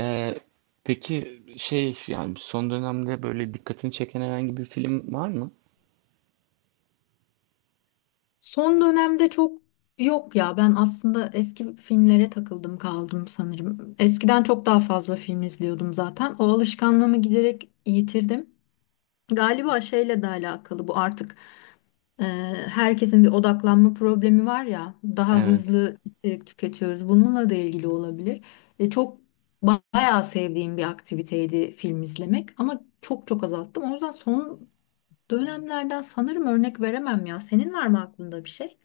Ee, peki şey yani son dönemde böyle dikkatini çeken herhangi bir film var mı? Son dönemde çok yok ya. Ben aslında eski filmlere takıldım kaldım sanırım. Eskiden çok daha fazla film izliyordum zaten. O alışkanlığımı giderek yitirdim. Galiba şeyle de alakalı bu artık. e, Herkesin bir odaklanma problemi var ya. Daha Evet. hızlı içerik tüketiyoruz. Bununla da ilgili olabilir. Çok bayağı sevdiğim bir aktiviteydi film izlemek ama çok azalttım. O yüzden son dönemlerden sanırım örnek veremem ya. Senin var mı aklında bir şey?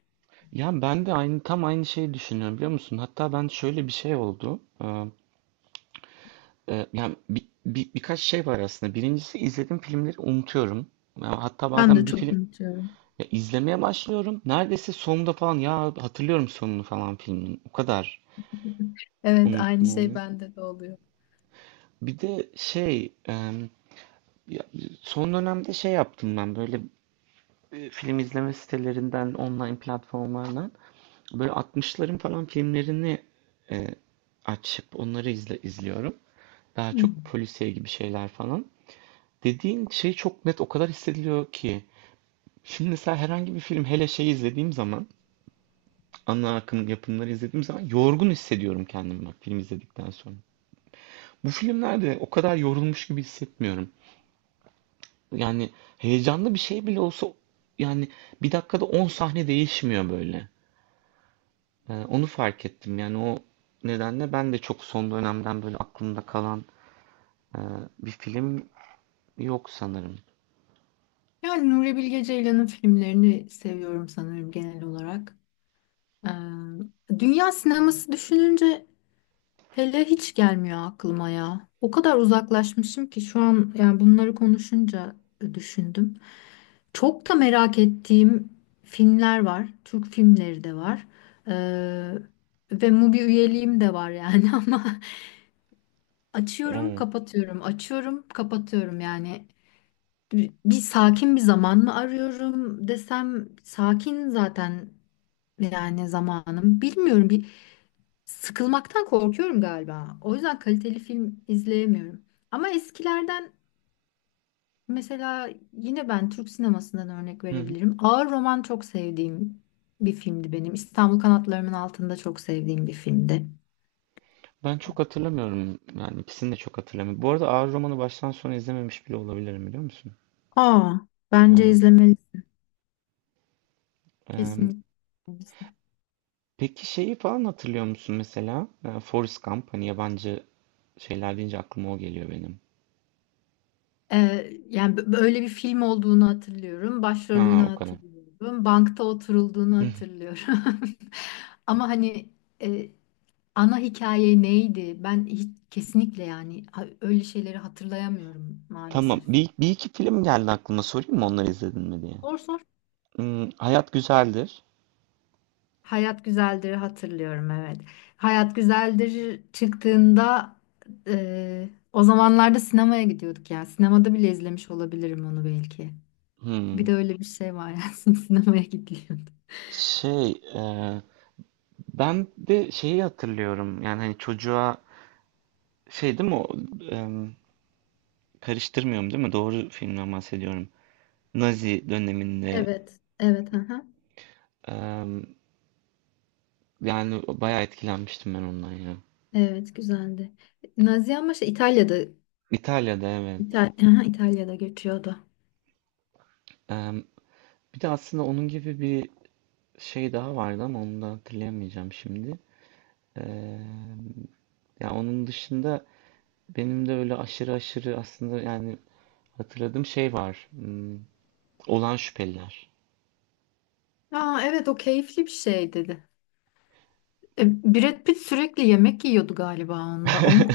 Ya ben de aynı tam aynı şeyi düşünüyorum biliyor musun? Hatta ben şöyle bir şey oldu. Yani birkaç şey var aslında. Birincisi izlediğim filmleri unutuyorum. Ya hatta Ben bazen de bir çok film unutuyorum. ya izlemeye başlıyorum. Neredeyse sonunda falan ya hatırlıyorum sonunu falan filmin. O kadar Evet, aynı unutma şey oluyor. bende de oluyor. Bir de şey ya son dönemde şey yaptım ben böyle film izleme sitelerinden, online platformlardan böyle 60'ların falan filmlerini e, açıp onları izliyorum. Daha Hı. çok polisiye gibi şeyler falan. Dediğin şey çok net o kadar hissediliyor ki. Şimdi mesela herhangi bir film hele şey izlediğim zaman, ana akım yapımları izlediğim zaman yorgun hissediyorum kendimi bak film izledikten sonra. Bu filmlerde o kadar yorulmuş gibi hissetmiyorum. Yani heyecanlı bir şey bile olsa yani bir dakikada 10 sahne değişmiyor böyle. Onu fark ettim. Yani o nedenle ben de çok son dönemden böyle aklımda kalan e, bir film yok sanırım. Yani Nuri Bilge Ceylan'ın filmlerini seviyorum sanırım genel olarak. Ee, Dünya sineması düşününce hele hiç gelmiyor aklıma ya. O kadar uzaklaşmışım ki şu an, yani bunları konuşunca düşündüm. Çok da merak ettiğim filmler var. Türk filmleri de var. Ee, Ve Mubi üyeliğim de var yani. Ama açıyorum, Oo. kapatıyorum, açıyorum, kapatıyorum yani. Bir sakin bir zaman mı arıyorum desem, sakin zaten yani zamanım. Bilmiyorum, bir sıkılmaktan korkuyorum galiba. O yüzden kaliteli film izleyemiyorum. Ama eskilerden mesela yine ben Türk sinemasından örnek Hı hı. verebilirim. Ağır Roman çok sevdiğim bir filmdi benim. İstanbul Kanatlarımın Altında çok sevdiğim bir filmdi. Ben çok hatırlamıyorum. Yani ikisini de çok hatırlamıyorum. Bu arada Ağır Roman'ı baştan sona izlememiş bile olabilirim biliyor musun? Aa, bence Evet. izlemelisin Ee, kesinlikle. peki şeyi falan hatırlıyor musun mesela? Forrest Gump. Hani yabancı şeyler deyince aklıma o geliyor benim. Yani böyle bir film olduğunu hatırlıyorum. Ha, Başrolünü o kadar. hatırlıyorum. Bankta oturulduğunu Hı hı. hatırlıyorum. Ama hani e, ana hikaye neydi? Ben hiç, kesinlikle yani öyle şeyleri hatırlayamıyorum Tamam. maalesef. Bir iki film geldi aklıma. Sorayım mı onları izledin mi diye. Sor sor. Hmm, Hayat Güzeldir. Hayat Güzeldir'i hatırlıyorum, evet. Hayat Güzeldir çıktığında, o zamanlarda sinemaya gidiyorduk yani. Sinemada bile izlemiş olabilirim onu belki. Bir Hmm. de öyle bir şey var yani, sinemaya gidiliyordu. Şey, ben de şeyi hatırlıyorum. Yani hani çocuğa şey değil mi o e, karıştırmıyorum değil mi? Doğru filmden bahsediyorum. Nazi döneminde Evet, evet, aha. e, yani bayağı etkilenmiştim ben ondan ya. Evet, güzeldi. Nazi ama şey, İtalya'da. İtalya'da, evet. Aha, İtalya'da geçiyordu. E, Bir de aslında onun gibi bir şey daha vardı ama onu da hatırlayamayacağım şimdi. E, Ya onun dışında benim de öyle aşırı aşırı aslında yani hatırladığım şey var. Hmm, Olan Şüpheliler. Aa, evet, o keyifli bir şey dedi. E, Brad Pitt sürekli yemek yiyordu galiba onda.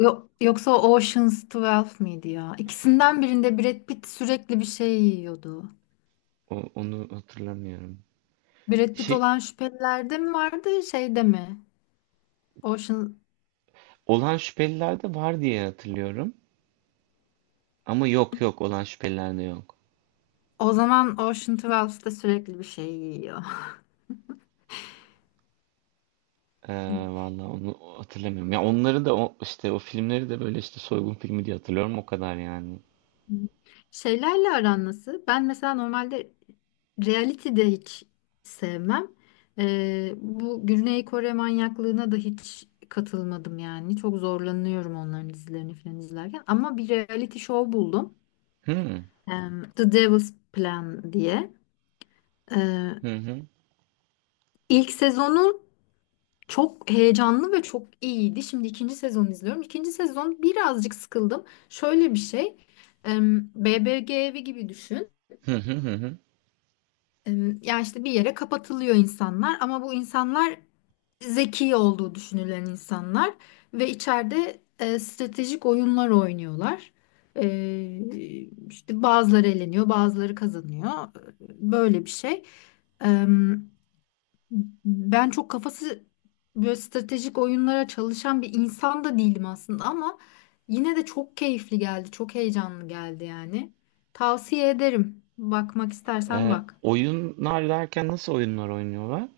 Yoksa o Ocean's 12 miydi ya? İkisinden birinde Brad Pitt sürekli bir şey yiyordu. Onu hatırlamıyorum. Brad Pitt Şey, olan şüphelilerde mi vardı, şeyde mi? Ocean, olan şüpheliler de var diye hatırlıyorum. Ama yok yok, olan şüpheliler de yok. o zaman Ocean 12'da sürekli bir şey yiyor. Ee, vallahi onu hatırlamıyorum. Ya onları da işte o filmleri de böyle işte soygun filmi diye hatırlıyorum o kadar yani. Hı. Şeylerle aran nasıl? Ben mesela normalde reality de hiç sevmem. Bu Güney Kore manyaklığına da hiç katılmadım yani. Çok zorlanıyorum onların dizilerini falan izlerken. Ama bir reality show buldum. Hı hı The Devil's Plan diye. Ee, hı ilk sezonu çok heyecanlı ve çok iyiydi. Şimdi ikinci sezonu izliyorum. İkinci sezon birazcık sıkıldım. Şöyle bir şey. BBG evi gibi düşün. hı hı hı. Hı. Ya işte bir yere kapatılıyor insanlar, ama bu insanlar zeki olduğu düşünülen insanlar ve içeride stratejik oyunlar oynuyorlar. E, işte bazıları eleniyor, bazıları kazanıyor. Böyle bir şey. Em, Ben çok kafası böyle stratejik oyunlara çalışan bir insan da değilim aslında, ama yine de çok keyifli geldi, çok heyecanlı geldi yani. Tavsiye ederim. Bakmak istersen bak. Oyunlar derken nasıl oyunlar oynuyorlar?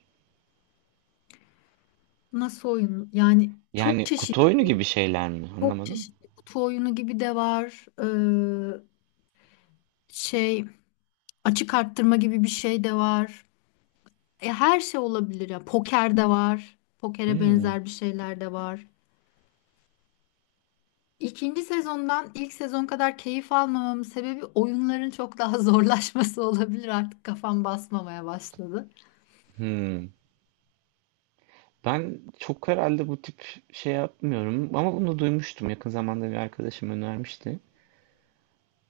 Nasıl oyun? Yani çok Yani kutu çeşitli, oyunu gibi şeyler mi? çok Anlamadım. çeşitli. Kutu oyunu gibi de var. Ee, şey, açık arttırma gibi bir şey de var. E, her şey olabilir ya. Poker de var. Pokere Hmm, benzer bir şeyler de var. İkinci sezondan ilk sezon kadar keyif almamamın sebebi oyunların çok daha zorlaşması olabilir. Artık kafam basmamaya başladı. hmm. Ben çok herhalde bu tip şey yapmıyorum ama bunu duymuştum. Yakın zamanda bir arkadaşım önermişti.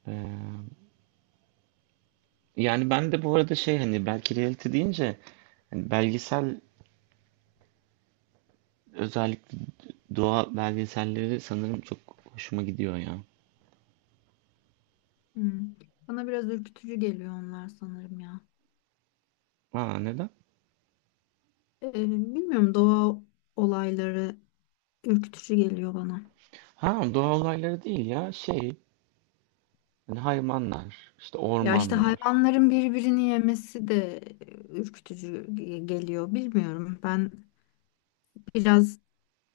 Ee, Yani ben de bu arada şey hani belki reality deyince hani belgesel özellikle doğa belgeselleri sanırım çok hoşuma gidiyor ya. Hmm. Bana biraz ürkütücü geliyor onlar sanırım ya. Ha, neden? Bilmiyorum, doğa olayları ürkütücü geliyor bana. Ha, doğa olayları değil ya şey hani hayvanlar işte Ya işte ormanlar. hayvanların birbirini yemesi de ürkütücü geliyor. Bilmiyorum. Ben biraz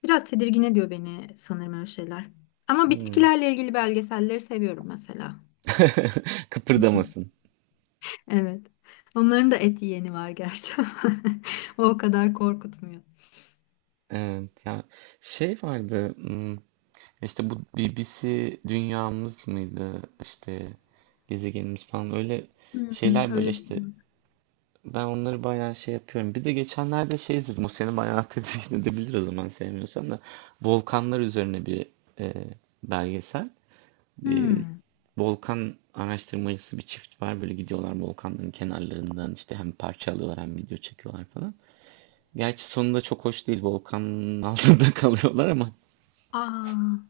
biraz tedirgin ediyor beni sanırım öyle şeyler. Ama Hmm. bitkilerle ilgili belgeselleri seviyorum mesela. Kıpırdamasın. Evet. Onların da et yiyeni var gerçi ama o kadar korkutmuyor. Evet ya, şey vardı işte bu BBC Dünyamız mıydı işte gezegenimiz falan, öyle Hmm, şeyler öyle böyle bir şey işte. var. Ben onları bayağı şey yapıyorum. Bir de geçenlerde şey izledim. O seni bayağı tedirgin edebilir o zaman, sevmiyorsan da. Volkanlar üzerine bir e, belgesel. Bir Hmm. volkan araştırmacısı bir çift var. Böyle gidiyorlar volkanların kenarlarından, işte hem parça alıyorlar hem video çekiyorlar falan. Gerçi sonunda çok hoş değil. Volkanın altında kalıyorlar ama Aa,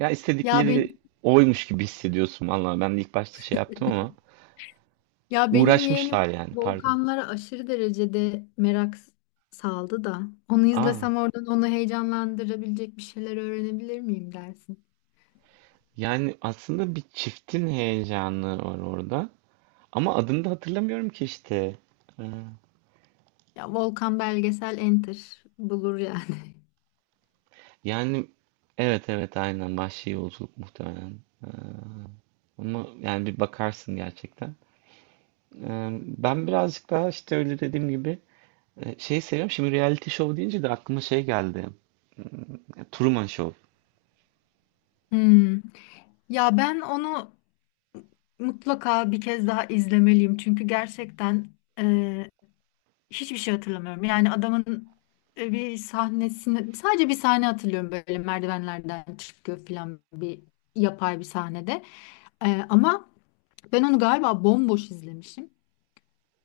ya, ya istedikleri ben. oymuş gibi hissediyorsun. Vallahi ben de ilk başta şey yaptım ama Ya benim yeğenim uğraşmışlar yani, pardon. volkanlara aşırı derecede merak saldı da. Onu Aa. izlesem oradan onu heyecanlandırabilecek bir şeyler öğrenebilir miyim dersin? Yani aslında bir çiftin heyecanı var orada. Ama adını da hatırlamıyorum ki işte. Ee, Ya volkan belgesel enter bulur yani. Yani evet, evet, aynen, vahşi yolculuk muhtemelen. Ee, Ama yani bir bakarsın gerçekten. Ben birazcık daha işte öyle dediğim gibi şey seviyorum. Şimdi reality show deyince de aklıma şey geldi. Truman Show. Hmm. Ya ben onu mutlaka bir kez daha izlemeliyim. Çünkü gerçekten hiçbir şey hatırlamıyorum. Yani adamın bir sahne hatırlıyorum, böyle merdivenlerden çıkıyor falan bir yapay bir sahnede. Ama ben onu galiba bomboş izlemişim.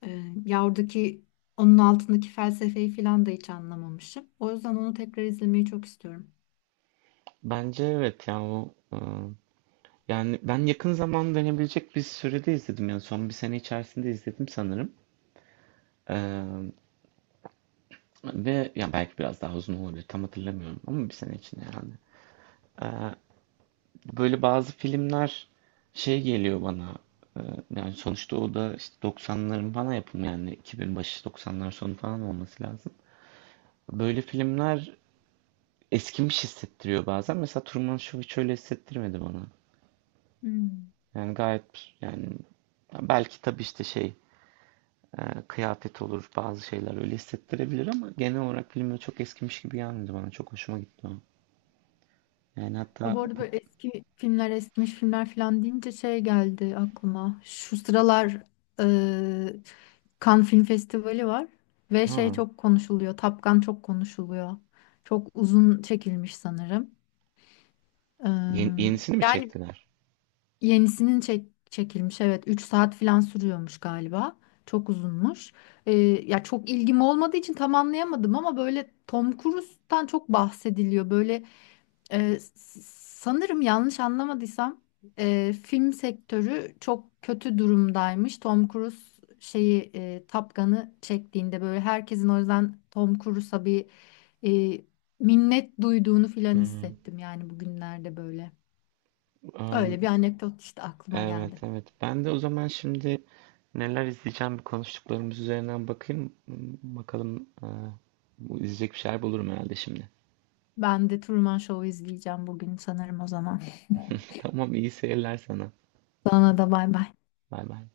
Ya oradaki, onun altındaki felsefeyi falan da hiç anlamamışım. O yüzden onu tekrar izlemeyi çok istiyorum. Bence evet ya, o yani ben yakın zaman denebilecek bir sürede izledim. Yani son bir sene içerisinde izledim sanırım. Ee, Ve ya belki biraz daha uzun olabilir, tam hatırlamıyorum ama bir sene içinde yani. Ee, Böyle bazı filmler şey geliyor bana e, yani sonuçta o da işte 90'ların falan yapımı, yani 2000 başı 90'lar sonu falan olması lazım. Böyle filmler eskimiş hissettiriyor bazen. Mesela Truman Show hiç öyle hissettirmedi bana. Hmm. Yani gayet, yani belki tabii işte şey kıyafet olur, bazı şeyler öyle hissettirebilir ama genel olarak filmler çok eskimiş gibi gelmedi bana. Çok hoşuma gitti o. Yani Ya bu hatta arada bu, böyle eski filmler, eskimiş filmler falan deyince şey geldi aklıma. Şu sıralar e, Cannes Film Festivali var ve şey ha. çok konuşuluyor. Top Gun çok konuşuluyor. Çok uzun çekilmiş sanırım. E, Yenisini mi Yani çektiler? yenisinin çek, çekilmiş, evet, 3 saat falan sürüyormuş galiba. Çok uzunmuş. E, Ya çok ilgim olmadığı için tam anlayamadım, ama böyle Tom Cruise'tan çok bahsediliyor. Böyle ee, s- sanırım yanlış anlamadıysam film sektörü çok kötü durumdaymış. Tom Cruise Top Gun'ı çektiğinde böyle herkesin o yüzden Tom Cruise'a bir e, minnet duyduğunu filan Hmm. hissettim yani bugünlerde böyle. Am, Öyle bir anekdot işte aklıma geldi. evet evet. Ben de o zaman şimdi neler izleyeceğim bir, konuştuklarımız üzerinden bakayım. Hmm, bakalım bu, izleyecek bir şeyler bulurum herhalde şimdi. Ben de Truman Show'u izleyeceğim bugün sanırım o zaman. Tamam, iyi seyirler sana. Sana da bay bay. Bay bay.